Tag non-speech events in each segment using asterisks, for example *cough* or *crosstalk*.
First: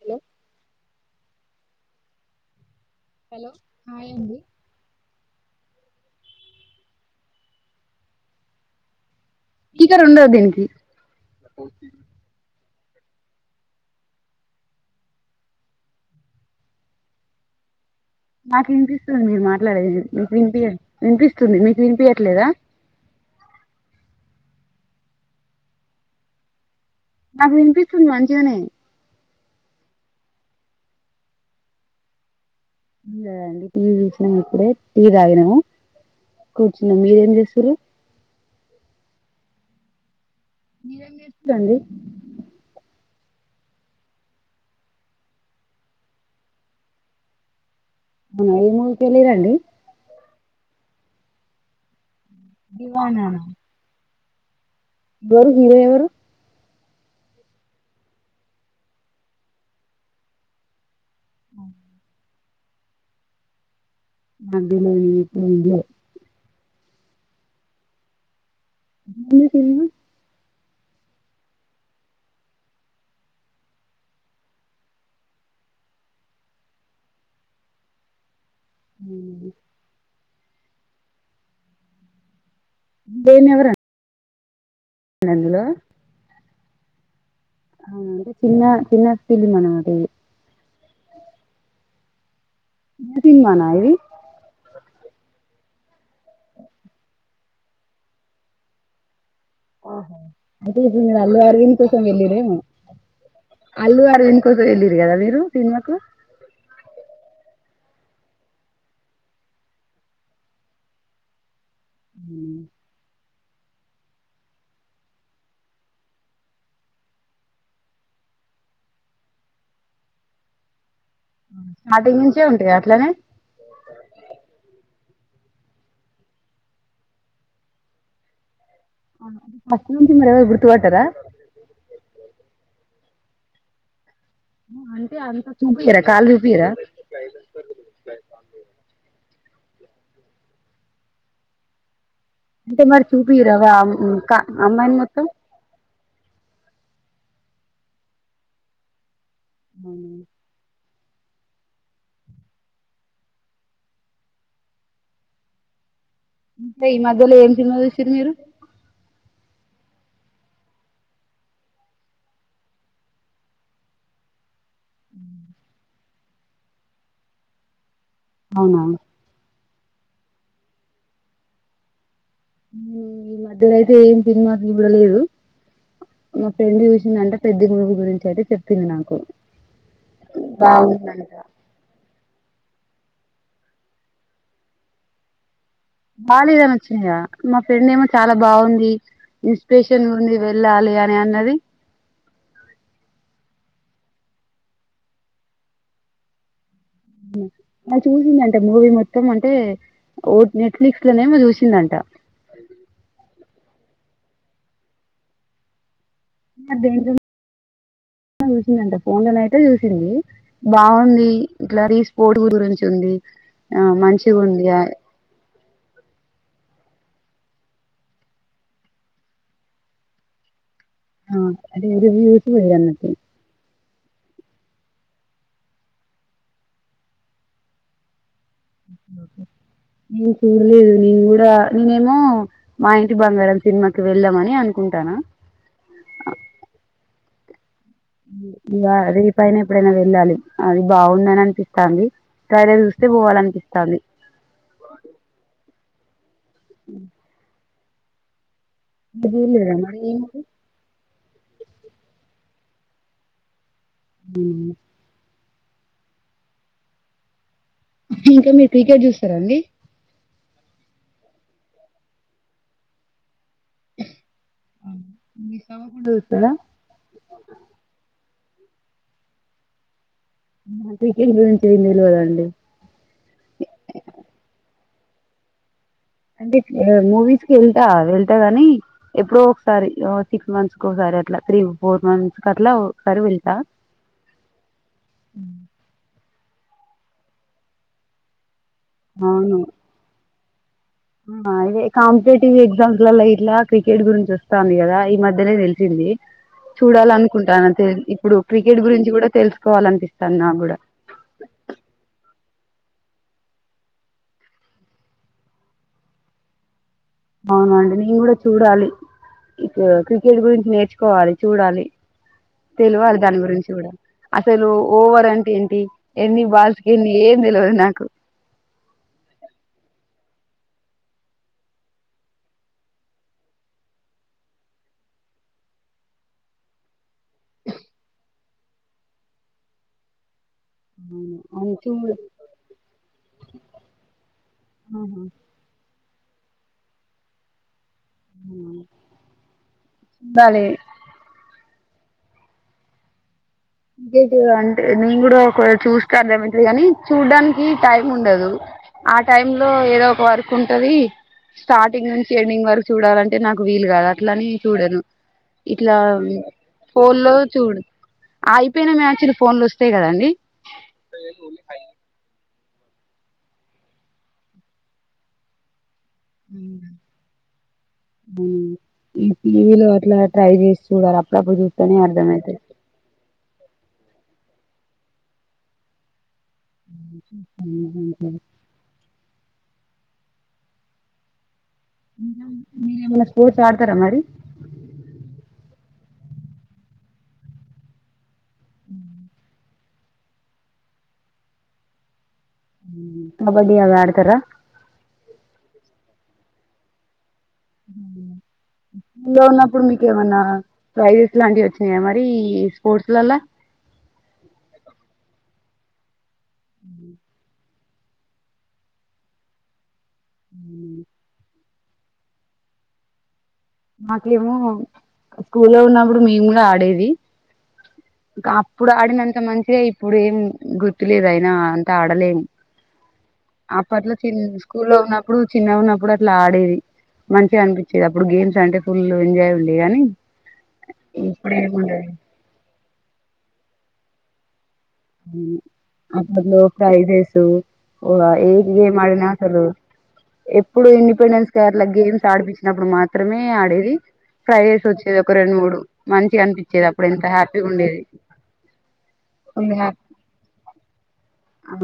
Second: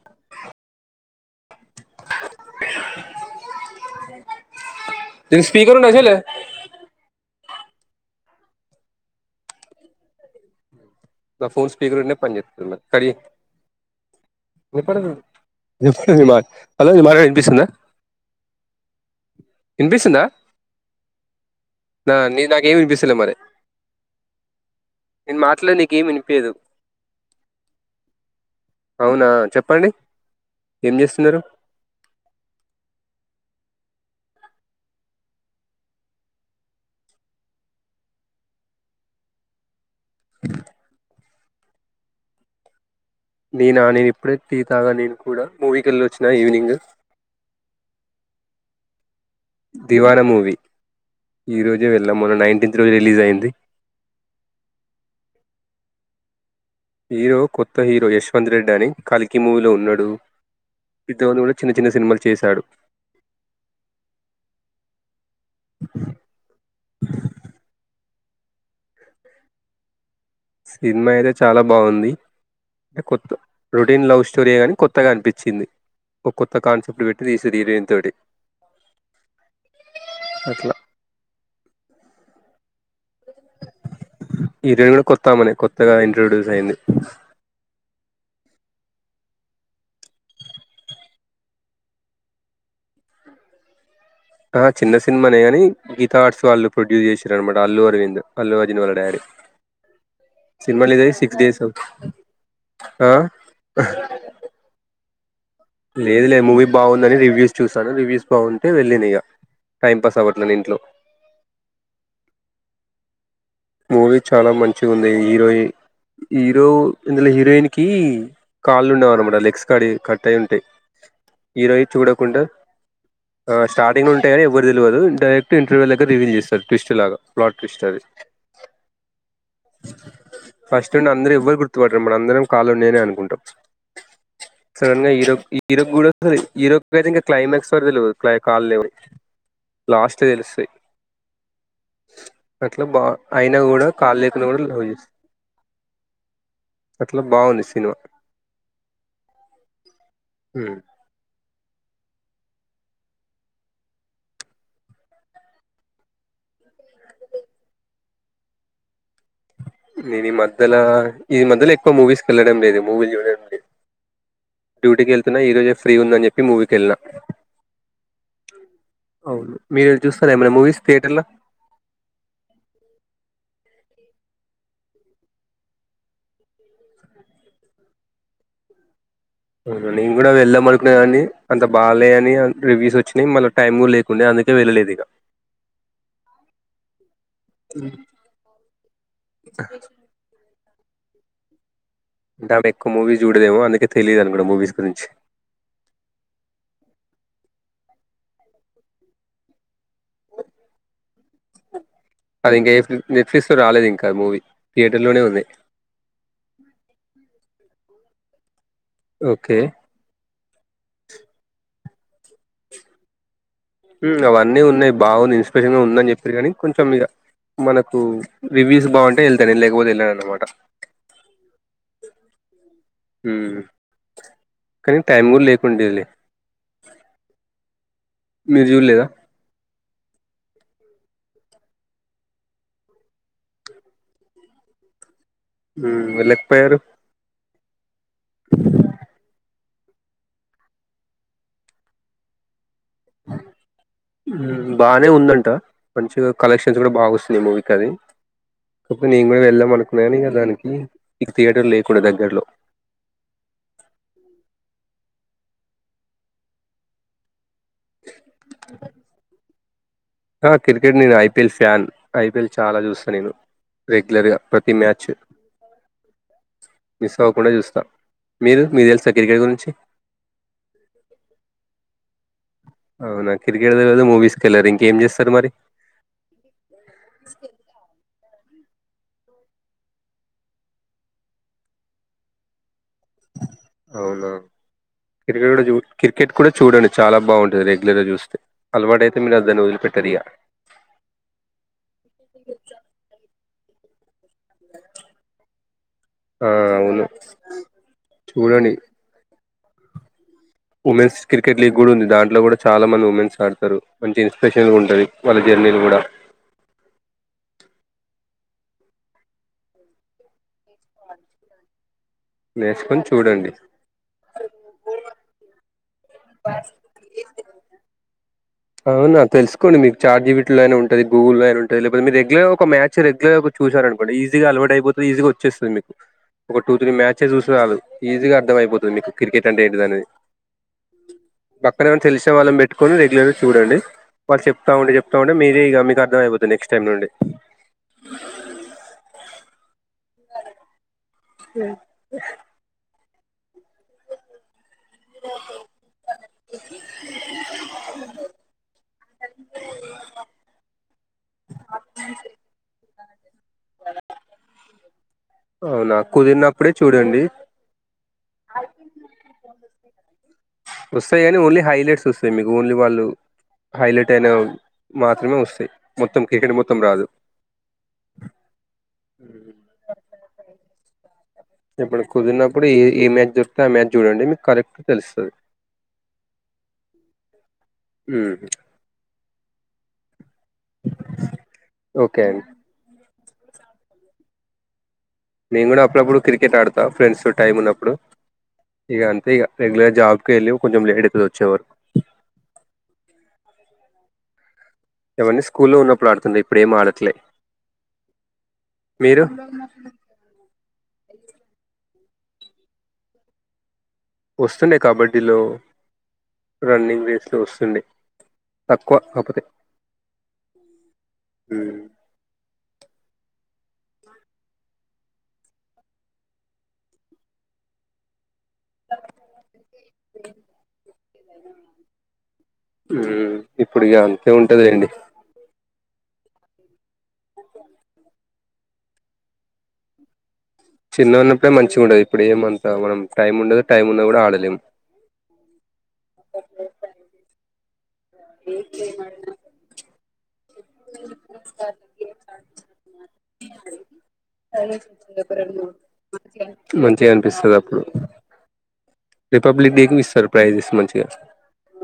Hello hello హయండి త speaker నషీలే స్పీకర్ ఉండదు దీనికి నా ఫోన్ స్పీకర్ ఉన్న పని చేేత్తది డి హలో ఈ మాట వినిపిస్తుందా మాకు వినిపిస్తుంది మీరు మాట్లాడేది వినిపిస్తుందా మీకు వినిపియ్య వినిపిస్తుంది మీకు వినిపియ్యట్లేదా ఇల మరె నేను మాట్లాడి నీకేమి వినిపియదు నాకు వినిపిస్తుంది మంచిగనే అవునా చెప్పండి ఏం చేస్తున్నారు ఏం లేదు అండి టీవీ చూసినం ఇప్పుడే టీ తాగినము కూర్చున్నాం మీరేం చేస్తురు మీరేం చేస్తుర్రు అండి నేన నేను ఇప్పుడే టీ తాగినా నేను కూడా మూవీ కెళ్ళి వచ్చిన ఈవినింగ్ అవున ఏ మూవి దివాన మూవీ ఈరోజే వెళ్ళాం మొన్న నైన్టీన్త్ రోజు రిలీజ్ అయింది ఎవరు హీరో ఎవరు హీరో కొత్త హీరో యశ్వంత్ రెడ్డి అని కల్కి మూవీలో ఉన్నాడు ఇద్ద కూడా చిన్న చిన్న సినిమాలు చేశాడు అదిలే నేనెప్పుడూ వినలే మళ్లీ తిన్న సినిమా అయితే చాలా బాగుంది అంటే కొత్త రొటీన్ లవ్ స్టోరీ గాని కొత్తగా అనిపించింది ఒక కొత్త కాన్సెప్ట్ పెట్టి తీసి హీరేన్ తోటి ఊహు అట్లా హీరోయిన్ ఎవరండి హీరోయిన్ కూడా కొత్తామినే అందులో కొత్తగా ఇంట్రొడ్యూస్ అయియంది అ అంటే చిన్న చిన్న ఫిలీమ్ అన్నమాట ఇది చిన్న సినిమానా ఇది ఆ చిన్న సినిమానే కానీ గీత ఆర్ట్స్ వాళ్ళు ప్రొడ్యూస్ చేశారు అనమాట అల్లు అరవింద్ అల్లు అర్జున్ వాళ్ళ డాడి ఆహా అంటే ఇప్పుడు మీరు అల్లు అరవింద్ కోసం వెళ్ళడేమో ఆ అల్లు అరవింద్ కోసం వెళ్లారు కదా మీరు సినిమాకు లేదు లేదు మూవీ బాగుందని రివ్యూస్ చూసాను రివ్యూస్ బాగుంటే వెళ్ళిన ఇక టైం పాస్ అవ్వట్లేని ఇంట్లో ఉ మూవీ చాలా మంచి ఉంది హీరోయిన్ హీరో ఇందులో హీరోయిన్ కి కాళ్ళు ఉండవు అన్నమాట లెగ్స్ కాడి కట్ అయి ఉంటాయి ఈ రోజు స్టార్టింగ్ చూడకుండా నుంచే ఉంటాయా అట్లనే ఆ స్టార్టింగ్ లో ఉంటాయ కానీ ఎవ్వరు తెలియదు డైరెక్ట్ ఇంటర్వ్యూ దగ్గర రివూ చేస్తారు ట్స్ట్ లాగా ప్లాట్స్ట్ అది ఫస్ట్ నుంచి మీరు ఎవరు ఫస్ట్ గుర్తుపట్టారా నుండి అందరు ఎవ్వరు గుర్తుపడారు మన అందరం కాలు ఉన్నాయని అనుకుం కుంటాం సడన్ గా హీరో హీరో చూపియరా కూడా కాళ్ళు చూపియరా హీరో అయితే ఇంకా క్లైమాక్స్ వర తెలియదు కాల్ లేవు అన్ని లాస్ట్ తెలుస్తా అంటే అట్లా బా మరి చూపియరా అయినా వా కూడా కా కాళలేకున కూడా అమ్మాయిని లివ్ మొత్తం అట్లా బావుంది సినిమా ఉ ఇకా ఈ మధ్యలో ఏం సినిమాలు చూసిర్రు మీరు నేను ఈ మధ్యలో ఈ మధ్యలో ఎక్కువ మూవీస్కి వెళ్లడం లేదు మూవీలు చూడడం లేదు డ్యూటీకి వెళ్తున్నా ఈ రోజే ఫ్రీ ఉందని చెప్పి మూవీకిళ్ళిన అవునా మీరు చూస్తార ఏమైనా మూవీస్ థియేటర్ల ఈ మధ్యలోతే ఏం సినిమాలు చూడలేదు మా ఫ్రెండ్ చూసింది అంటే పెద్ద మూవీ గురించి అయితే చెప్పింది నాకు అవును నేను కూడా వెళ్ళాం అనుకున్నా కాని బాగుందంట అంత బాగాలే అని రివ్యూస్ వచ్చినాయి మళ టైం లేకుండా అందుకే వెళ్ళలేదు ఇక బాలేదని వచ్చినాయా మా ఫ్రెండ్ ఏమో చాలా బాగుంది ఇన్స్పిరేషన్ ఉంది వెళ్ళాలి అనే అన్నది అంటే ఆవిడ ఎక్కువ మూవీస్ చూడదేమో అందుకే తెలియదు అనుకో మూవీస్ గురించి అది చూసిందింట మూవీ మొత్తం అంటే ఓటి నెట్ఫ్లిక్స్ లోనేమో చూసిందంట అది ఇంకా ఏ నెట్ఫ్లిక్స్ రాలేదు ఇంకా మూవీ థియేటర్ లోనే ఉంది *unintelligible* అంటే ఫోన్ లోనైతే ఓకే చూసింది బాగుంది ఇట్లా రీస్పోర్ట్ గురించి ఉంది ఆ ఉమ్ మంచిగా అవన్నీ ఉంది ఆ ఉన్నాయి బాగుంది ఇన్స్పిరేషన్ గా ఉందని చెప్పిన్రూ కానీ కొంచెం ఇక మనకు రివ్యూస్ బావుంటే ఎంత వెళ్ళాను అనమాట ఆ అదేరు వ్యూరు పోడిన్నటి కానీ టైం కూడా లేకుండేలే మీరు చూడలేదా ఉహుమ్ మీకు లేదు నేను కూడా నేనేమో మా ఇంటి బంగారం సినిమాకి వెళ్ళాదమని అనుకుంటాన ఉమ్ వెళ్ళకపోయారు ఈ పైన ఎప్పుడైనా వెళ్ళాలి అది బాగుందని అనిపిస్తోంది కానీ బానే ఉందంట మంచిగా కలెక్షన్స్ కూడా బాగా వస్తున్నాయి మూవీ కవి కాకపోతే నేను మీరు కూడా వెళ్ళాం చూడలేదా అనుకున్నాను దానికి ఇక థియేటర్ లేకుండే దగ్గరలో ఉమ్ ఇంకా మీరు క్రికెట్ చూస్తారండి ఆ క్రికెట్ నేను ఐపీఎల్ ఫ్యాన్ ఐపీఎల్ చాలా చూస్తా నేను రెగ్యులర్గా ప్రతి మ్యాచ్ చూస్తారా మిస్ అవ్వకుండా చూస్త మీరు మీకు తెలుసా క్రికెట్ గురించి క్రికెట్ గురించి ఏం తెల్వదండి అవునా క్రికెట్ తెలవదు మూవీస్కెళ్ళారు ఇంకేం చేస్తారు మరి అంటే మూవీస్క్ వెళ్తా వె ళ్తాగానీ ఎప్పుడో ఒకసారి సిక్స్ మంత్స్ ఒకసారి అట్లా త్రీ ఫోర్ మంత్స్ అట్లా ఒకసారి వెళ్తా అవునా క్రికెట్ చూ క్రికెట్ కూడా చూడండి చాలా బాగుంటంది రగ్యుర్ గా చూస్తే అలవాటు అయితే మీరు దానీ వదిలి పెట్టారు ఇగ అదే కాంపిటేటివ్ ఎక్సామ్స్ల గిట్ల క్రికెట్ గురించి వచ్ స్తుంది కదా ఈ మధ్యనే తెలిసింది ఆ అవును చూడాలనుకుంటాను ఆ ఇప్పుడు చూడండి క్రికెట్ గురించి కూడా తెలుసుకోవాలినిపి ఉమెన్స్ క్రికెట్ లీగ్ కూడా ఉంది దాంట్లో కూడా చాలా మంది ఉమెన్ స్ ఆడతారు మంచి ఇన్స్పిరేషన్గా కూడా ఉంటది వాళ్ళ జర్నీలు కూడా అవునండి నేను కూడా చూడాలి ఇక క్రికెట్ గురిం నేర్చుకోవాలి చూడాలి నేర్చుకొని తెలవాలి దాని చూడండి గురించి కూడా అసలు ఓవర్ అంటే ఏంటి ఎన్ని బాల్స్ కి ఎన్ని ఏం తెలవదు నాకు అవునా తెలుసుకోండి మీకు చాట్జీపీటీ లోనయిన ఉంటది గూగుల్ లో అయిన ఉంటుంది లేకపోతే మీరు రెగ్యులర్ ఒక మ్యాచ్ రెగ్యుర్గా చూ సారు అనుకోండి ఈజీగా అలవాటు అయిపోతుంది ఈజీగా వచ్చేస్తుంది మీకు ఒక టూ త్రీ మ్యాచెస్ చూస్తే చాలు ఈజీగా అర్థమయిపోతుంది మీకు క్రికెట్ అంటే ఏంటిదనేది అవును అవును, పక్కన ఎవరైనా చూ తెలిసీన వాళ్ళనీ పెట్టుకొని రెగ్యులర్ చూడండి వాళ్ళు చెప్తా ఉండి చెప్తా ఆహా ఉంటే మీరే ఇక మీకు అర్థమైపోతుంది నెక్స్ట్ టైమ్ నుండి బలే అ నెగటివ్ అంటే నేను కూడా ఒక చూస్తామంటిని కానీ చూడ్డానికి టైం ఉండదు ఆ టైంలో ఏదో ఒక వర్క్ ఉంటది స్టార్టింగ్ నుంచి ఎండింగ్ వరక్ అంటే నాకు వీలు కాదు అట్లని చూడను అవునా ఇట్లా కుదిరినప్పుడే ఫోన్ చూడండి లో చూడు అయిపోయిన మ్యాచులు ఫోన్ లో వస్తాయి కదండి. వస్తాయి గానీ ఓన్లీ హైలైట్స్ వస్తాయి మీకు ఓన్లీ వాళ్ళు హైలైట్ అయినఉన్ మాత్రమే వస్తాయి. మొత్తం క్రికెట్ మొత్తం రాదు ఈ లో అట్లా ట్రై చేసి చూడాలి అప్పుడప్పుడు చూస్తేనే ఇప్పుడు అర్థమైతది కుదిరినప్పుడు ఏ ఏ మ్యాచ్ దొరికితే ఆ మ్యాచ్ చూడండి మీకు కరెక్ట్ తెలుస్తది. అన్న *unintelligible* ఇప్పుడు మెసేజ్ పెట్టలే ఈయల స్పోర్ట్స్ ఆడతారా మరి? నేను కూడా అప్పుడప్పుడు క్రికెట్ ఆడతా ఫ్రెండ్స్ తో టైమ్ ఉన్నప్పుడు ఇగ అంతే ఇగ రెగ్యులర్ జాబ్ కెళ్ళి కొంచెం లేట్ అయితది వచ్చే వరకు కబడ్డి అది ఆడతార? అవన్నీ స్కూల్లో ఉన్నప్పుడు ఆడుతుండే ఇప్పుడు ఏం ఆడట్లే మీరు స్కూల్ లో ఉన్నప్పుడు మీకేమన్నా ప్రైజ్ లాంటి వచ్చినాయా మరి ఈ స్పోర్ట్స్ లల్ల? వస్తుండే కబడ్డీలో రన్నింగ్ రేస్లు వస్తుండే తక్కువ ఆపతే అ ఉ మాకేమో స్కూల్లో ఉన్నప్పుడు మేము గూడా ఆడేది ఇంకా అప్పుడు ఆడినంత మంచిగా ఇప్పుడు ఏం గుర్తులేదు. అయినా అంత ఆడలేము. ఉమ్ ఇప్పుడు ఇక అప్పట్లో అంతే చిన్న ఉంటదిలేండి స్కూల్ లో ఉన్నప్పుడు చిన్నగా ఉన్నప్పుడు అప్పుడు అట్లా ఆడేది మంచిగా అనిపించేది. అప్పుడు గేమ్స్ అంటే ఫుల్ ఎంజాయ్ ఉండే గాని చిన్నగా ఉన్నప్పుడే మంచి ఉండేది. ఇప్పుడేముండదు ఇప్పుడు ఏమంతా మనం టైం ఉండదు, టైం ఉన్న కూడా ఆడలేం. అప్పట్లో ఫ్రై రైసు ఓగ ఏజ్ గేమ్ ఆడిన అసలు ఎప్పుడు ఇండిపెండెన్స్ కేరల గేమ్స్ ఆడిపించినప్పుడు మాత్రమే ఆడేది. ట్రై చేసి వచ్చేది ఒక రెండు మూడు మంచిగా అనిపించేది అప్పుడు మంచిగా ఇంత అనిపిస్తది హ్యాపీగా అప్పుడు ఉండేది. ఫుల్ రిపబ్లిక్ డేకి హ్యాపీ. మీకు సర్ప్రైజ్స్ మంచిగా ఆ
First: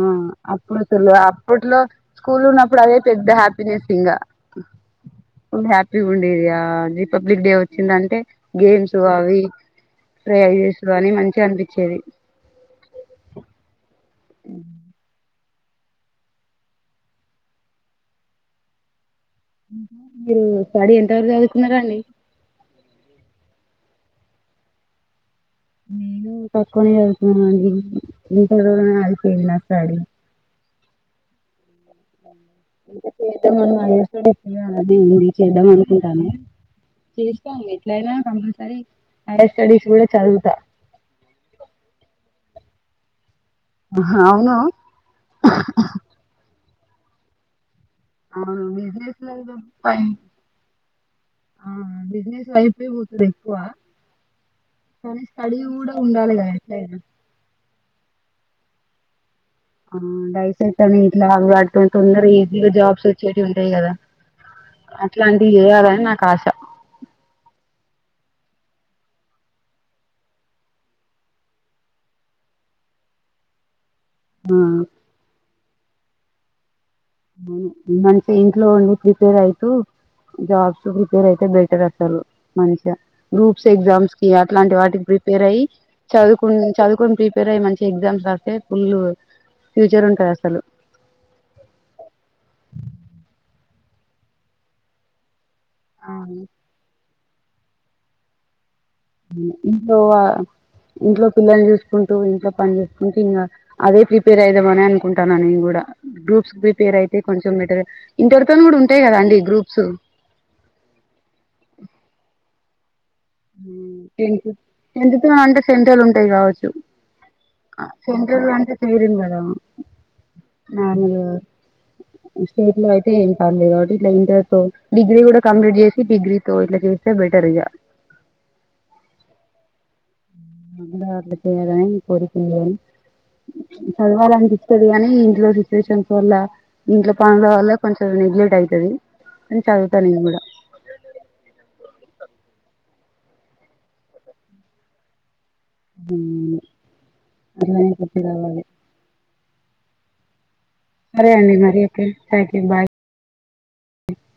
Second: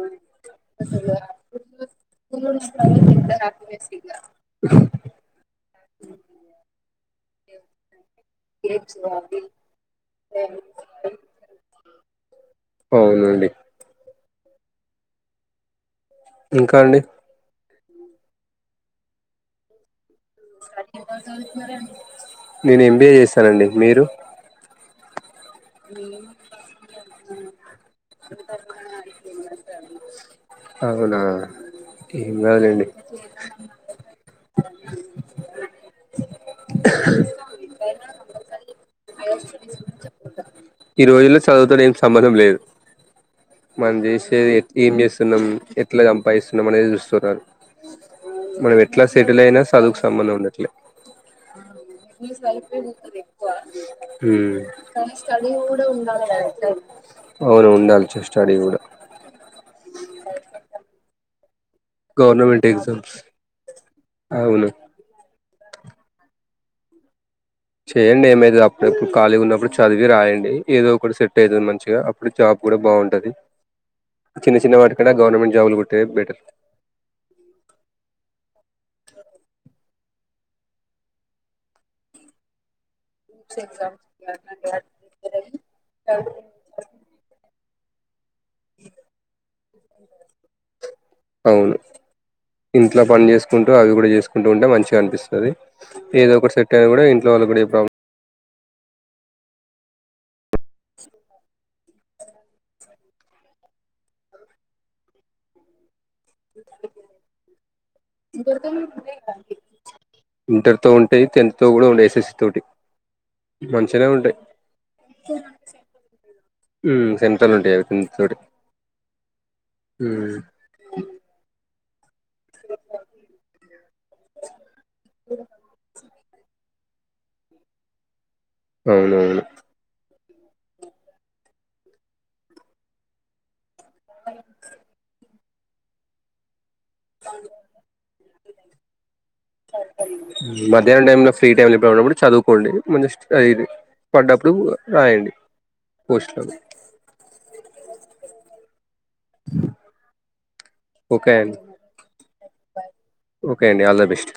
అప్పుడుసలు అప్పట్లో స్కూల్ ఉన్నప్పుడు అదే పెద్ద హ్యా పినేస్ ఇంగ ఫుల్ హ్యాపీగా ఉండేదిగాది రిపబ్లిక్ డే వచ్చిందంటే గేమ్స్ అవి ట్రై అవి చేస్తు అని మంచిగా అనిపించేది. అవునండి అ ఇంకా అండి మీరు స్టడీ ఎంత వరకు చదువుకున్నారండి? నేను ఎంబిఏ చేసానండి మీరు? నేను తక్కువనే చదుగుతున్నాను అండి ఇంటర్ లోనా ఆగిపోయింది ఒకసారి అవునా డి అ చేద్దమను అనుకుంటే ఇగ అది చేద్దమని అనుకుంటాము. చేస్తాం ఎట్లైనా కంపల్సరి హైయర్ స్టడిస్ కూడా చ ఈ రోజుల్లో చదువుతోని ఏం సంబంధం లేదు. మంది ఆహా, అవును సేవియత్ ఏం చేస్తున్నాం, ఎట్లా సంపాదిస్తున్నాం అనేది చూస్తున్నారు. అవును అవును మనం ఎట్లా బిజినెస్ సెటిల్ అయినా చదువుకు సంబంధం ఉండట్లే. ఆ మీ బిజినెస్ సైడ్ వైపే బిజినెస్లు పోతది ఎక్కువ ఉమ్ అవును ఉండాలి సార్ స్టడీ కూడా ఆ దయసేట్ అని ఇంట్లా ఆలాడుతు తొందర గవర్నమెంట్ ఈజీగా జాబ్స్ ఎగ్జామ్స్ వచ్చేవి ఉంటాయి కదా అవును చెయ్యాలని నాకు ఆశ చేయండి ఏమైతుంది అప్పుడప్పుడు ఖాళీ ఉన్నప్పుడు చదివి రాయండి ఏదో ఒక సెట్ అవుతుంది మంచిగా అప్పుడు జాబ్ కూడా బాగుంటది చిన్న ఆ, చిన్న వాటిక గవర్నమెంట్ జాబులు కొట్టే బెటర్ వు మంచిగా ఇంట్లో ఉండి ప్రిపేర్ అవుతూ జాబ్స్ ప్రిపేర్ అయితే బెటర్ అసలు మంచి గ్రూప్స్ ఎగ్జామ్స్ కి అట్లాంటి వాటికి ప్రిపేర్ అయ్యి చదువు చదువుని ప్రిపేర్ అయ్యి మంచి ఎగ్జామ్స్ రాస్తే ఫుల్ ఫ్యూచర్ ఉంటంది అసలు అవును ఇంట్లో పని చేసుకుంటూ అవి కూడా చేసుకుంటూ ఉంటే మంచిగా అనిపిస్తుంది ఏదో అవును ఒకటి సెట్ అయినా కూడా ఇంట్లో వాళ్లకు కూడా ఏ ప్రాబ్లం టువ ఇంట్లో పిల్లని చూసుకుంటూ ఇంట్లో పని చేసుకుంటూ ఇంకా అదే ప్రిపేర్ అయిదాంమని అనుకుంటాన్నాను ఇం గ్రూప్స్ ప్రిపేర్ అయితే కొంచెం మెట ఇంటిరితో కూడా ఉంటాయి కదా అండి గ్రూప్స్ ఇంటర్ తో ఉంటే టెన్త్ తో కూడా ఉ ఎస్ఎస్సి తోటి ఉ మంచిగానే ఉంటాయి టెన్త్ అంటే సెంట్రలు ఉంటాయి కావచ్చు ఉమ్, సెంట్రల్ ఉంటాయి అవి టెన్త్ తోటి సంటరు అంట సరు కదా ఉమ్, నాలు స్టేట్ లో అయితే ఏం పర్లేదు కాబట్టి ఇట్లా ఇంటర్ తో డిగ్రీ కూడా కంప్లీట్ చేసి డిగ్రీ తో చేస్త బెటర్ ఇగా అవునవును అ చేదనే కోరికలు కానీ చదవాలి అనిపిస్తుంది కానీ ఇలో సిచువేషన్స్ వల్ల ఇంట్లో పనుల వల్ల కొంచెం నెగ్లెక్ట్ అవుతది మధ్యాహ్నం టైమ్ లో ఫ్రీ టైమ్ లో ఉన్నప్పుడు చదువు కోండి మినిట్ పడ్డప్పుడు రాయండి పోస్టులను అలా ఏ కొట్టిరావాలి సరే అండి మరి ఓకే థాంక్యూ బాయ్ ఓకే అండి ఆల్ ద బెస్ట్